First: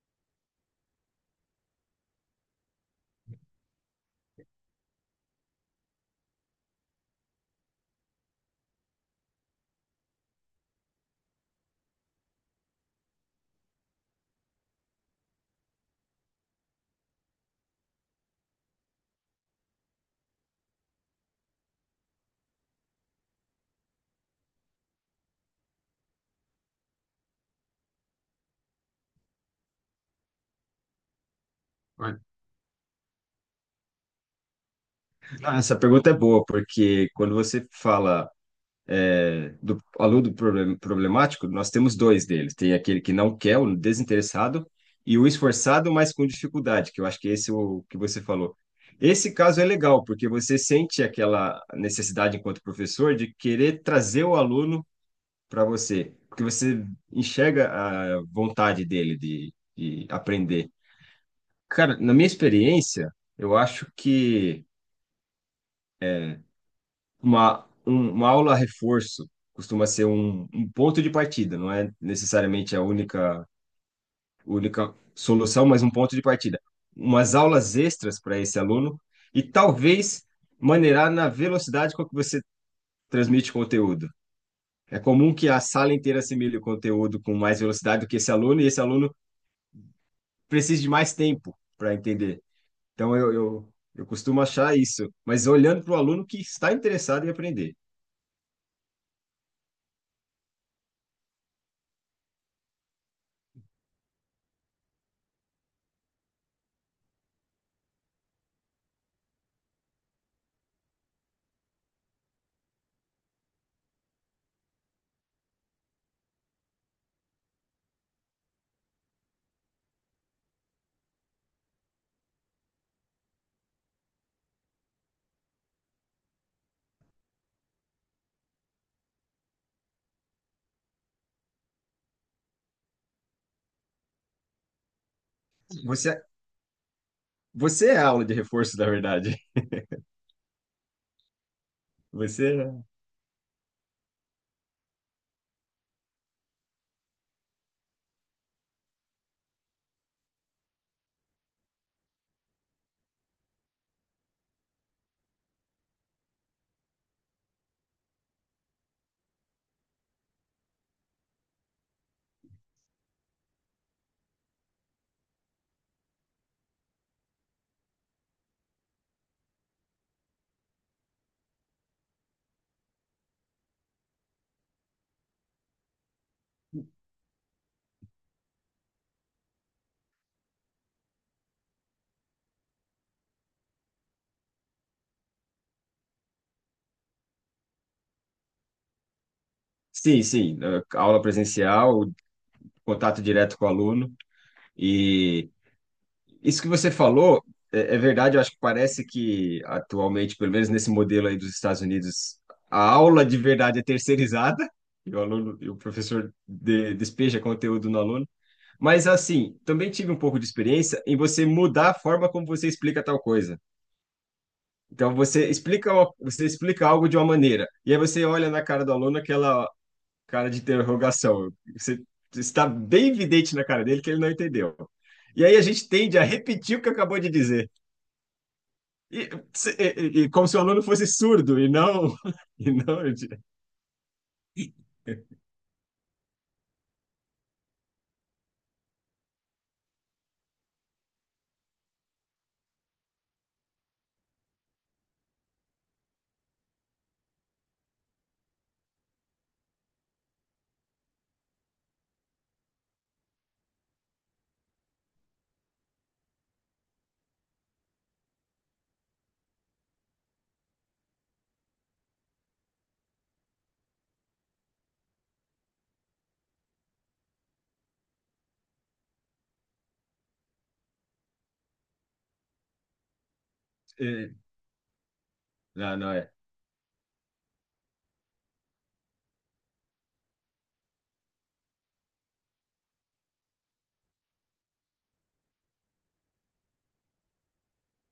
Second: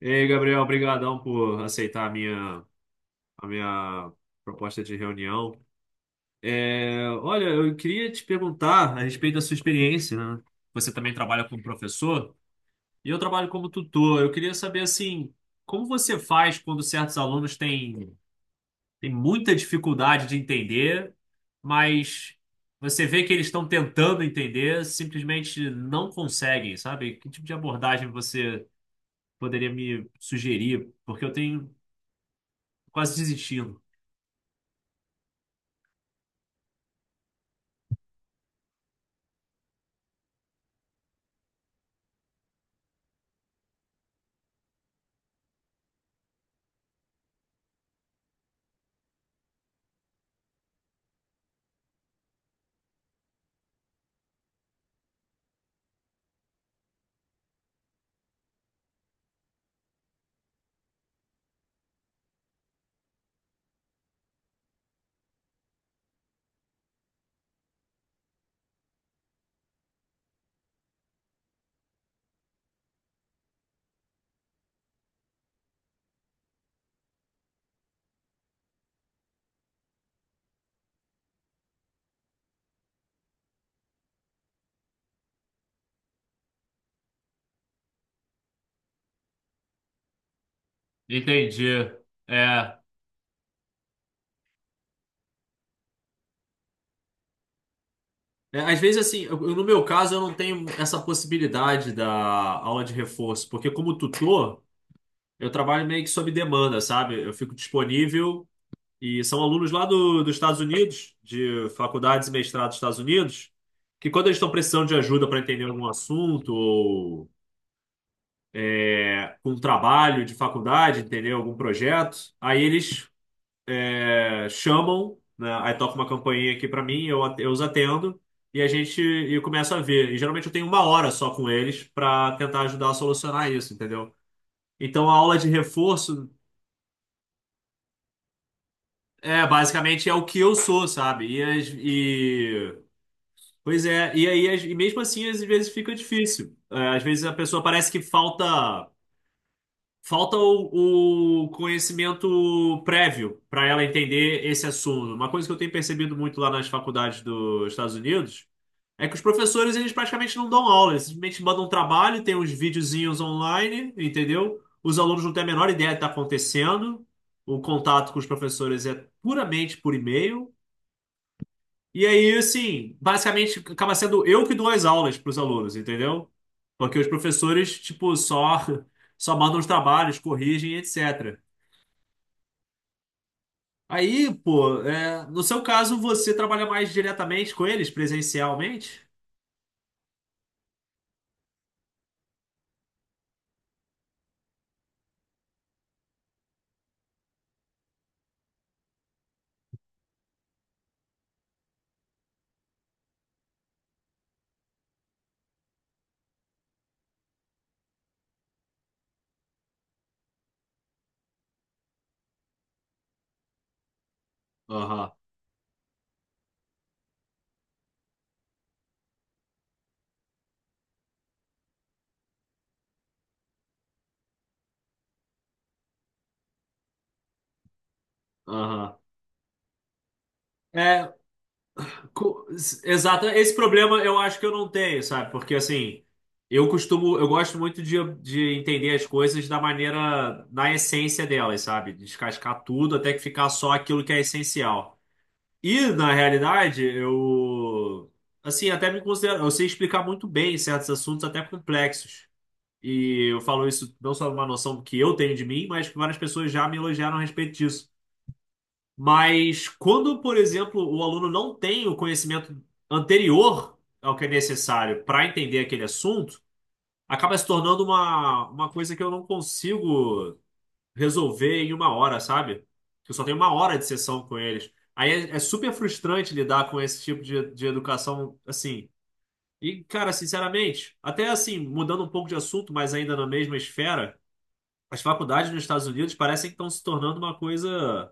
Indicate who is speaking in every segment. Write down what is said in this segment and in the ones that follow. Speaker 1: Ei, Gabriel, obrigadão por aceitar a minha proposta de reunião. Olha, eu queria te perguntar a respeito da sua experiência, né? Você também trabalha como professor e eu trabalho como tutor. Eu queria saber, assim, como você faz quando certos alunos têm muita dificuldade de entender, mas você vê que eles estão tentando entender, simplesmente não conseguem, sabe? Que tipo de abordagem você poderia me sugerir? Porque eu tenho quase desistindo.
Speaker 2: Ah, essa pergunta é boa, porque quando você fala do aluno problemático, nós temos dois deles. Tem aquele que não quer, o desinteressado, e o esforçado, mas com dificuldade, que eu acho que esse é o que você falou. Esse caso é legal, porque você sente aquela necessidade, enquanto professor, de querer trazer o aluno para você, porque você enxerga a vontade dele de aprender. Cara, na minha experiência, eu acho que uma aula reforço costuma ser um ponto de partida, não é necessariamente a única, única solução, mas um ponto de partida. Umas aulas extras para esse aluno e talvez maneirar na velocidade com que você transmite conteúdo. É comum que a sala inteira assimile o conteúdo com mais velocidade do que esse aluno e esse aluno precisa de mais tempo
Speaker 1: Entendi.
Speaker 2: para entender.
Speaker 1: É.
Speaker 2: Então, eu costumo achar isso, mas olhando para o aluno que está interessado em aprender.
Speaker 1: Às vezes, no meu caso, eu não tenho essa possibilidade da aula de reforço, porque como tutor, eu trabalho meio que sob demanda, sabe? Eu fico disponível e são alunos lá dos Estados Unidos, de faculdades e mestrados dos Estados Unidos, que quando eles estão precisando de ajuda para entender algum assunto ou com um trabalho de faculdade, entendeu? Algum projeto, aí eles chamam, né? Aí toca uma campainha aqui pra mim, eu os atendo e eu começo a ver. E geralmente eu tenho uma hora só com eles pra tentar ajudar a solucionar isso, entendeu? Então a aula de
Speaker 2: Você
Speaker 1: reforço
Speaker 2: Você é a aula de reforço, na verdade.
Speaker 1: é basicamente é o que eu sou, sabe?
Speaker 2: Você. é-
Speaker 1: Pois é, e aí mesmo assim às vezes fica difícil. É, às vezes a pessoa parece que falta o conhecimento prévio para ela entender esse assunto. Uma coisa que eu tenho percebido muito lá nas faculdades dos Estados Unidos é que os professores, eles praticamente não dão aula, eles simplesmente mandam um trabalho, tem uns videozinhos online, entendeu? Os alunos não têm a menor ideia do que está acontecendo, o contato com os professores é puramente por e-mail, e aí, assim, basicamente acaba sendo eu que dou as aulas para os alunos, entendeu? Porque os professores, tipo, só, só mandam os trabalhos, corrigem, etc. Aí, pô, é, no seu caso, você trabalha mais diretamente com eles, presencialmente?
Speaker 2: Sim, sim. Aula presencial, contato direto com o aluno. E isso que você falou é verdade. Eu acho que parece que, atualmente, pelo menos nesse modelo aí dos Estados Unidos, a aula de verdade é terceirizada. E o aluno, e o professor despeja conteúdo no aluno. Mas, assim, também tive um pouco de experiência em você mudar a forma como você explica tal coisa.
Speaker 1: Aham,
Speaker 2: Então você explica algo de uma maneira, e aí você olha na cara do aluno aquela cara de interrogação. Você está bem evidente na cara dele que ele não entendeu. E aí a gente tende a repetir o que acabou de dizer.
Speaker 1: aham.
Speaker 2: E como se o aluno fosse
Speaker 1: É,
Speaker 2: surdo e não,
Speaker 1: Co-
Speaker 2: e não,
Speaker 1: exato, esse problema eu acho que eu não tenho, sabe? Porque assim, eu costumo, eu gosto muito de entender as coisas da maneira, na essência delas, sabe? Descascar tudo até que ficar só aquilo que é essencial. E na realidade, eu, assim, até me considero, eu sei explicar muito bem certos assuntos até complexos. E eu falo isso não só numa noção que eu tenho de mim, mas que várias pessoas já me elogiaram a respeito disso. Mas quando, por exemplo, o aluno não tem o conhecimento anterior ao que é necessário para entender aquele assunto, acaba se tornando uma coisa que eu não consigo resolver em uma hora, sabe? Eu só tenho uma hora de sessão com eles. Aí é super
Speaker 2: não, não é.
Speaker 1: frustrante lidar com esse tipo de educação assim. E, cara, sinceramente, até assim, mudando um pouco de assunto, mas ainda na mesma esfera, as faculdades nos Estados Unidos parecem que estão se tornando uma coisa.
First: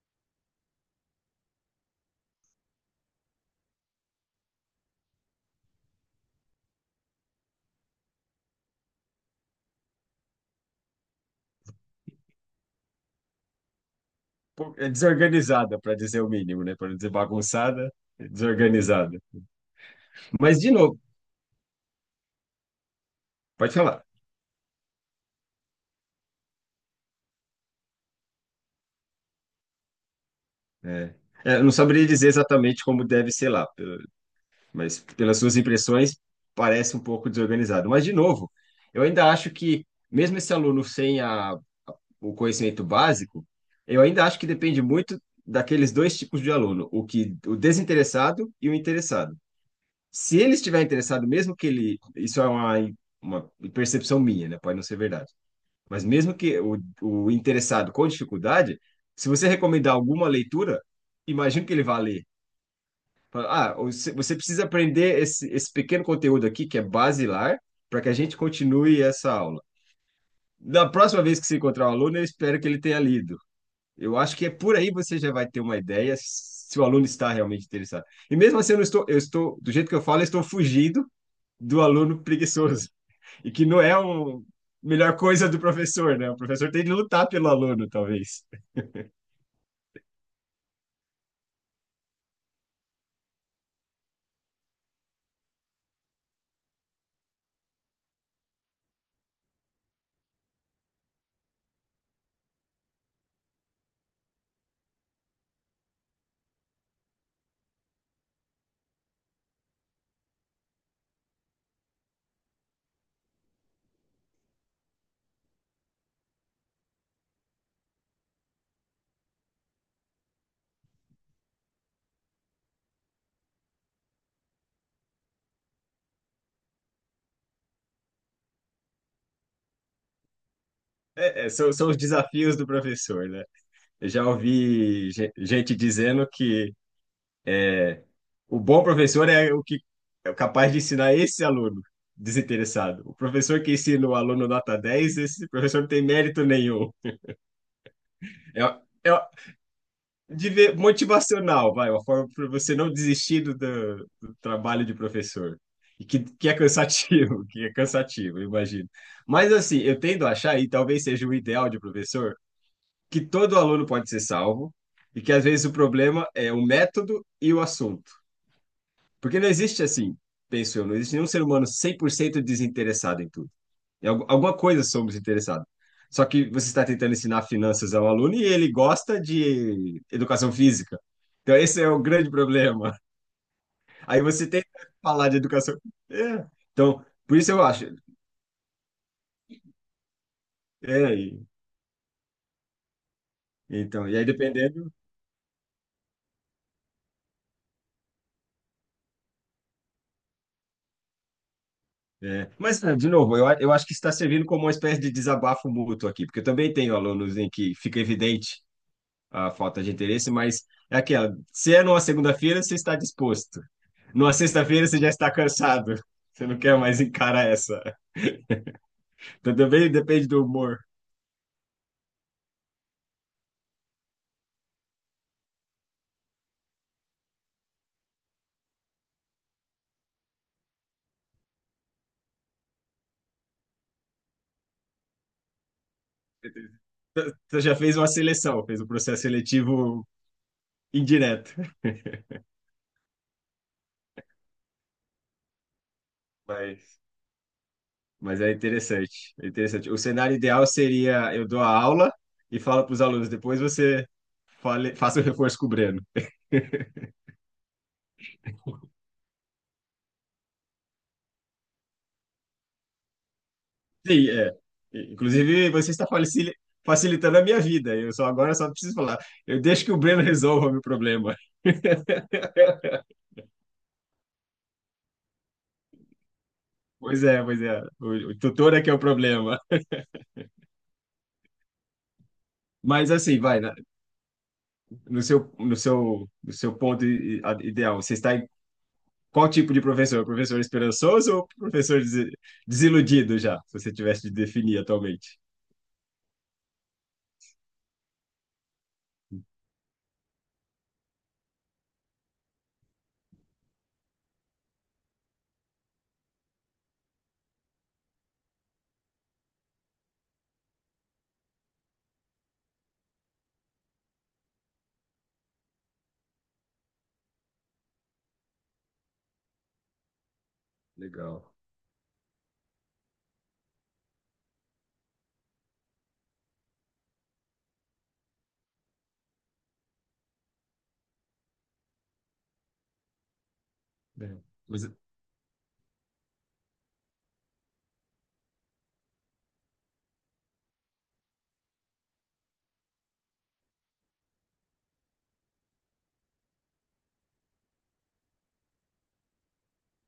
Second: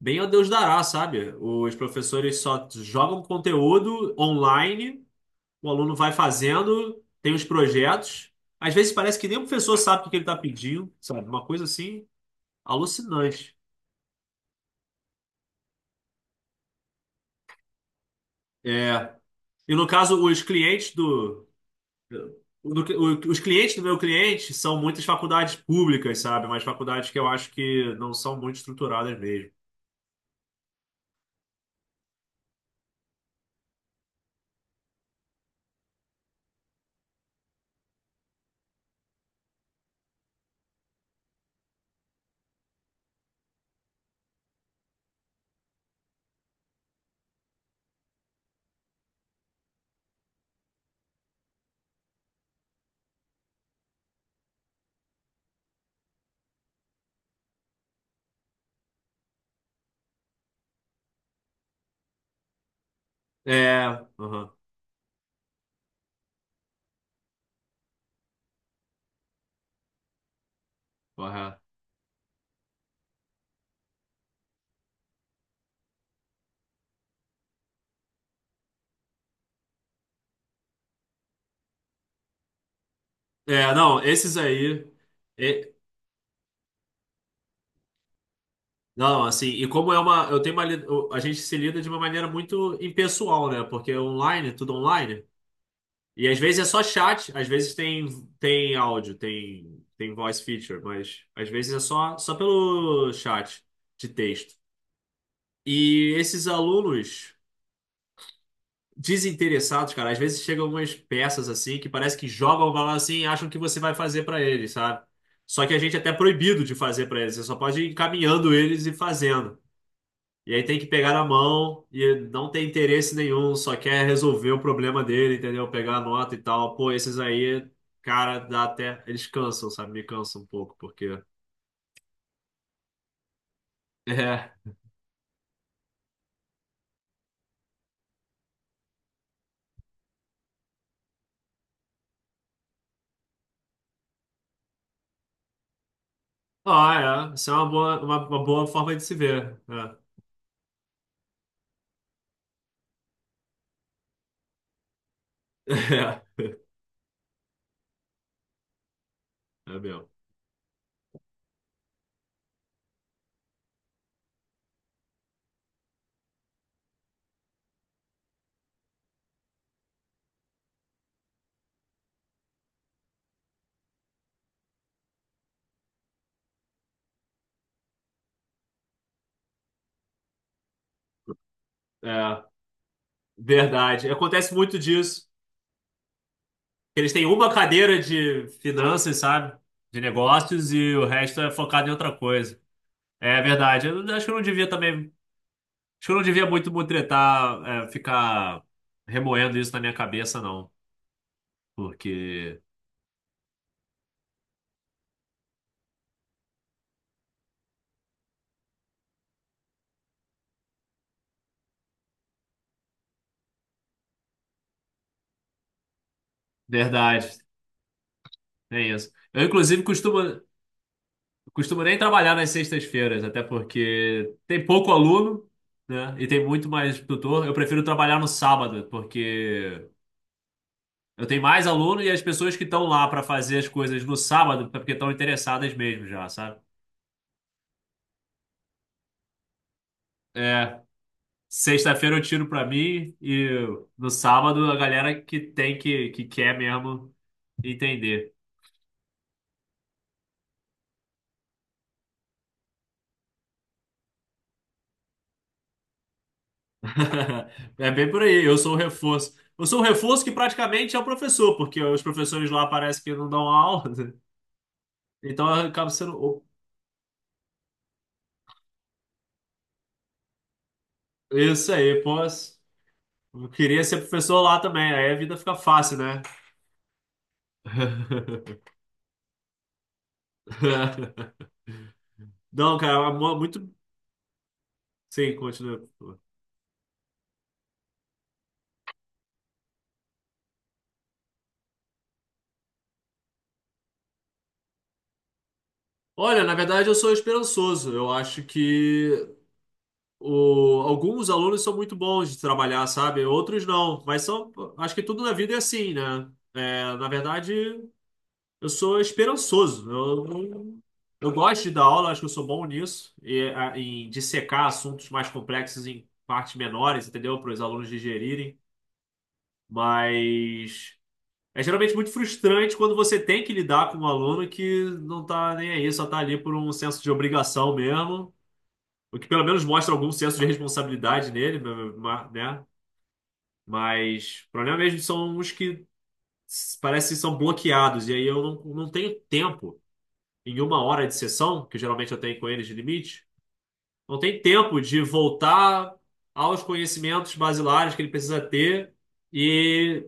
Speaker 1: Bem ao Deus dará, sabe? Os professores só jogam conteúdo online, o aluno vai fazendo, tem os projetos. Às vezes parece que nem o professor sabe o que que ele está pedindo, sabe? Uma coisa assim alucinante.
Speaker 2: Pô, é desorganizada, para dizer o mínimo, né? Para não dizer bagunçada, é
Speaker 1: É.
Speaker 2: desorganizada.
Speaker 1: E no caso, os
Speaker 2: Mas de
Speaker 1: clientes
Speaker 2: novo,
Speaker 1: do- os
Speaker 2: pode
Speaker 1: clientes do meu
Speaker 2: falar.
Speaker 1: cliente são muitas faculdades públicas, sabe? Mas faculdades que eu acho que não são muito estruturadas mesmo.
Speaker 2: É. É, eu não saberia dizer exatamente como deve ser lá, mas pelas suas impressões parece um pouco desorganizado. Mas, de novo, eu ainda acho que, mesmo esse aluno sem o conhecimento básico, eu ainda acho que depende muito daqueles dois tipos de aluno, o desinteressado e o interessado. Se ele estiver interessado, mesmo que ele, isso é uma percepção minha, né? Pode não ser verdade. Mas mesmo que o interessado com dificuldade, se você recomendar alguma leitura, imagino que ele vá ler. Fala: "Ah,
Speaker 1: É,
Speaker 2: você
Speaker 1: aham,
Speaker 2: precisa aprender esse, esse pequeno conteúdo aqui, que é basilar, para que a gente continue essa aula. Da próxima vez que você
Speaker 1: correto.
Speaker 2: encontrar o aluno, eu espero que ele tenha lido." Eu acho que é por aí você já vai ter uma ideia se o aluno está realmente interessado. E mesmo assim, eu não estou, eu estou, do jeito que eu falo, eu estou fugindo do aluno preguiçoso, e que
Speaker 1: É,
Speaker 2: não é
Speaker 1: não,
Speaker 2: a
Speaker 1: esses aí.
Speaker 2: melhor coisa do professor, né? O professor tem de lutar pelo aluno, talvez.
Speaker 1: Não, assim, e como é uma, eu tenho uma, li- eu- a gente se lida de uma maneira muito impessoal, né? Porque é online, é tudo online, e às vezes é só chat, às vezes tem áudio, tem voice feature, mas às vezes é só pelo chat de texto. E esses alunos desinteressados, cara, às vezes chegam umas peças assim que parece que jogam bola assim e acham que você vai fazer pra eles, sabe? Só que a gente é até proibido de fazer pra eles, você só pode ir encaminhando eles e fazendo. E aí tem que pegar na mão e não tem interesse nenhum, só quer resolver o problema dele, entendeu? Pegar a nota e tal. Pô, esses aí, cara, dá até. Eles cansam, sabe? Me cansam um pouco, porque.
Speaker 2: São, são os desafios do professor, né? Eu já
Speaker 1: É.
Speaker 2: ouvi gente dizendo que, é, o bom professor é o que é capaz de ensinar esse aluno desinteressado. O professor que ensina o aluno nota dez, esse professor não tem mérito nenhum.
Speaker 1: Ah, é. Isso é uma
Speaker 2: É,
Speaker 1: boa forma de
Speaker 2: é
Speaker 1: se ver. É.
Speaker 2: de motivacional, vai, uma forma para você não desistir do, do trabalho de professor. E que é cansativo, que é cansativo, eu imagino. Mas
Speaker 1: É,
Speaker 2: assim,
Speaker 1: é
Speaker 2: eu
Speaker 1: mesmo.
Speaker 2: tendo a achar, e talvez seja o ideal de professor, que todo aluno pode ser salvo, e que às vezes o problema é o método e o assunto. Porque não existe assim, penso eu, não existe nenhum ser humano 100% desinteressado em tudo. Em alguma coisa somos interessados. Só que você está tentando ensinar finanças ao aluno e ele gosta de educação física. Então, esse é o grande
Speaker 1: É,
Speaker 2: problema.
Speaker 1: verdade.
Speaker 2: Aí você
Speaker 1: Acontece
Speaker 2: tenta
Speaker 1: muito disso.
Speaker 2: falar de educação. É. Então,
Speaker 1: Eles têm
Speaker 2: por isso
Speaker 1: uma
Speaker 2: eu acho.
Speaker 1: cadeira de finanças, sabe? De negócios e o
Speaker 2: É,
Speaker 1: resto
Speaker 2: e-
Speaker 1: é focado em outra coisa. É verdade. Eu
Speaker 2: então, e aí
Speaker 1: acho que eu não devia
Speaker 2: dependendo.
Speaker 1: também. Acho que eu não devia muito me tretar, é, ficar remoendo isso na minha cabeça, não.
Speaker 2: É.
Speaker 1: Porque,
Speaker 2: Mas, é, de novo, eu acho que está servindo como uma espécie de desabafo mútuo aqui, porque eu também tenho alunos em que fica evidente a falta de interesse, mas é aquela. Se é numa segunda-feira, você está disposto. Numa sexta-feira, você já está cansado. Você não quer mais
Speaker 1: verdade,
Speaker 2: encarar essa.
Speaker 1: tem isso. Eu,
Speaker 2: Então,
Speaker 1: inclusive,
Speaker 2: também depende
Speaker 1: costumo,
Speaker 2: do humor.
Speaker 1: costumo nem trabalhar nas sextas-feiras, até porque tem pouco aluno, né? E tem muito mais tutor. Eu prefiro trabalhar no sábado, porque eu tenho mais aluno e as pessoas que estão lá para fazer as coisas no sábado, é porque estão interessadas mesmo já, sabe?
Speaker 2: Você já fez uma seleção, fez um processo seletivo
Speaker 1: É.
Speaker 2: indireto.
Speaker 1: Sexta-feira eu tiro pra mim e no sábado a galera que quer
Speaker 2: Mas,
Speaker 1: mesmo entender.
Speaker 2: mas é interessante. É interessante. O cenário ideal seria: eu dou a aula e falo para os alunos, depois você fale, faça o reforço com o Breno.
Speaker 1: É bem por aí, eu sou o reforço. Eu sou o reforço que praticamente é o professor, porque os professores lá parece que não dão aula, né?
Speaker 2: Sim, é.
Speaker 1: então eu
Speaker 2: Inclusive,
Speaker 1: acabo
Speaker 2: você está
Speaker 1: sendo. O-
Speaker 2: facilitando a minha vida. Eu só agora só preciso falar. Eu deixo que o Breno resolva o meu problema.
Speaker 1: Isso aí, posso. Eu queria ser professor lá também, aí a vida fica fácil, né?
Speaker 2: Pois é, pois é. O tutor é que é o problema.
Speaker 1: Não, cara,
Speaker 2: Mas assim, vai,
Speaker 1: muito.
Speaker 2: no
Speaker 1: Sim,
Speaker 2: seu, no
Speaker 1: continua.
Speaker 2: seu, no seu ponto ideal, você está em qual tipo de professor? Professor esperançoso ou professor desiludido já, se você tivesse de definir atualmente?
Speaker 1: Olha, na verdade eu sou esperançoso. Eu acho que O, alguns alunos são muito bons de trabalhar, sabe? Outros não. Mas são, acho que tudo na vida é assim, né? É, na verdade, eu sou esperançoso. Eu gosto de dar aula, acho que eu sou bom nisso, e, a, em dissecar assuntos mais complexos em partes menores, entendeu? Para os alunos digerirem. Mas
Speaker 2: Legal.
Speaker 1: é geralmente muito frustrante quando você tem que lidar com um aluno que não tá nem aí, só tá ali por um senso de obrigação mesmo, o que pelo menos mostra algum senso de responsabilidade nele, né?
Speaker 2: É.
Speaker 1: Mas o problema
Speaker 2: Mas,
Speaker 1: mesmo são os que parece que são bloqueados. E aí eu não tenho tempo, em uma hora de sessão, que geralmente eu tenho com eles de limite, não tem tempo de voltar aos conhecimentos basilares que ele precisa ter e,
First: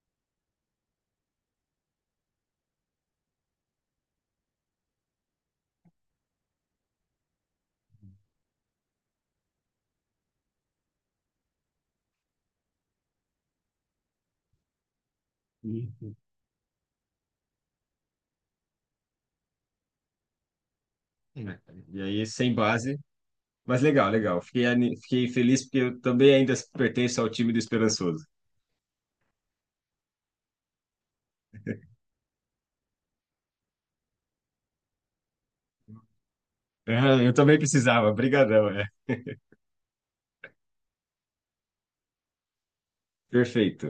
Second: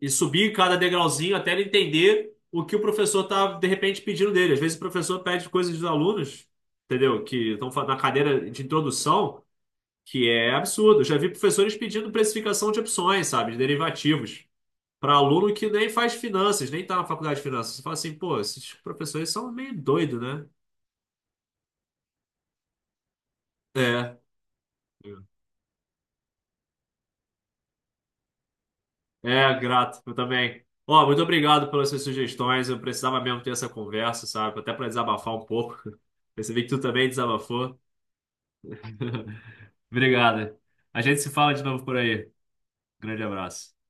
Speaker 1: e subir cada degrauzinho até ele entender o que o professor está, de repente, pedindo dele. Às vezes o professor pede coisas dos alunos, entendeu? Na cadeira de introdução que é absurdo. Eu já vi professores pedindo precificação de opções, sabe, de derivativos, para aluno que nem faz
Speaker 2: e
Speaker 1: finanças, nem tá na faculdade de finanças. Você fala assim, pô, esses professores são meio doidos, né?
Speaker 2: é, e aí, sem base. Mas legal,
Speaker 1: É.
Speaker 2: legal. Fiquei, fiquei feliz porque eu também ainda pertenço ao time do Esperançoso.
Speaker 1: Grato, eu também. Ó, muito obrigado pelas suas sugestões. Eu precisava mesmo ter essa conversa, sabe? Até para desabafar um pouco. Percebi que tu também
Speaker 2: Ah, eu também
Speaker 1: desabafou.
Speaker 2: precisava. Brigadão, é.
Speaker 1: Obrigado. A gente se fala de novo por aí. Grande abraço.
Speaker 2: Perfeito.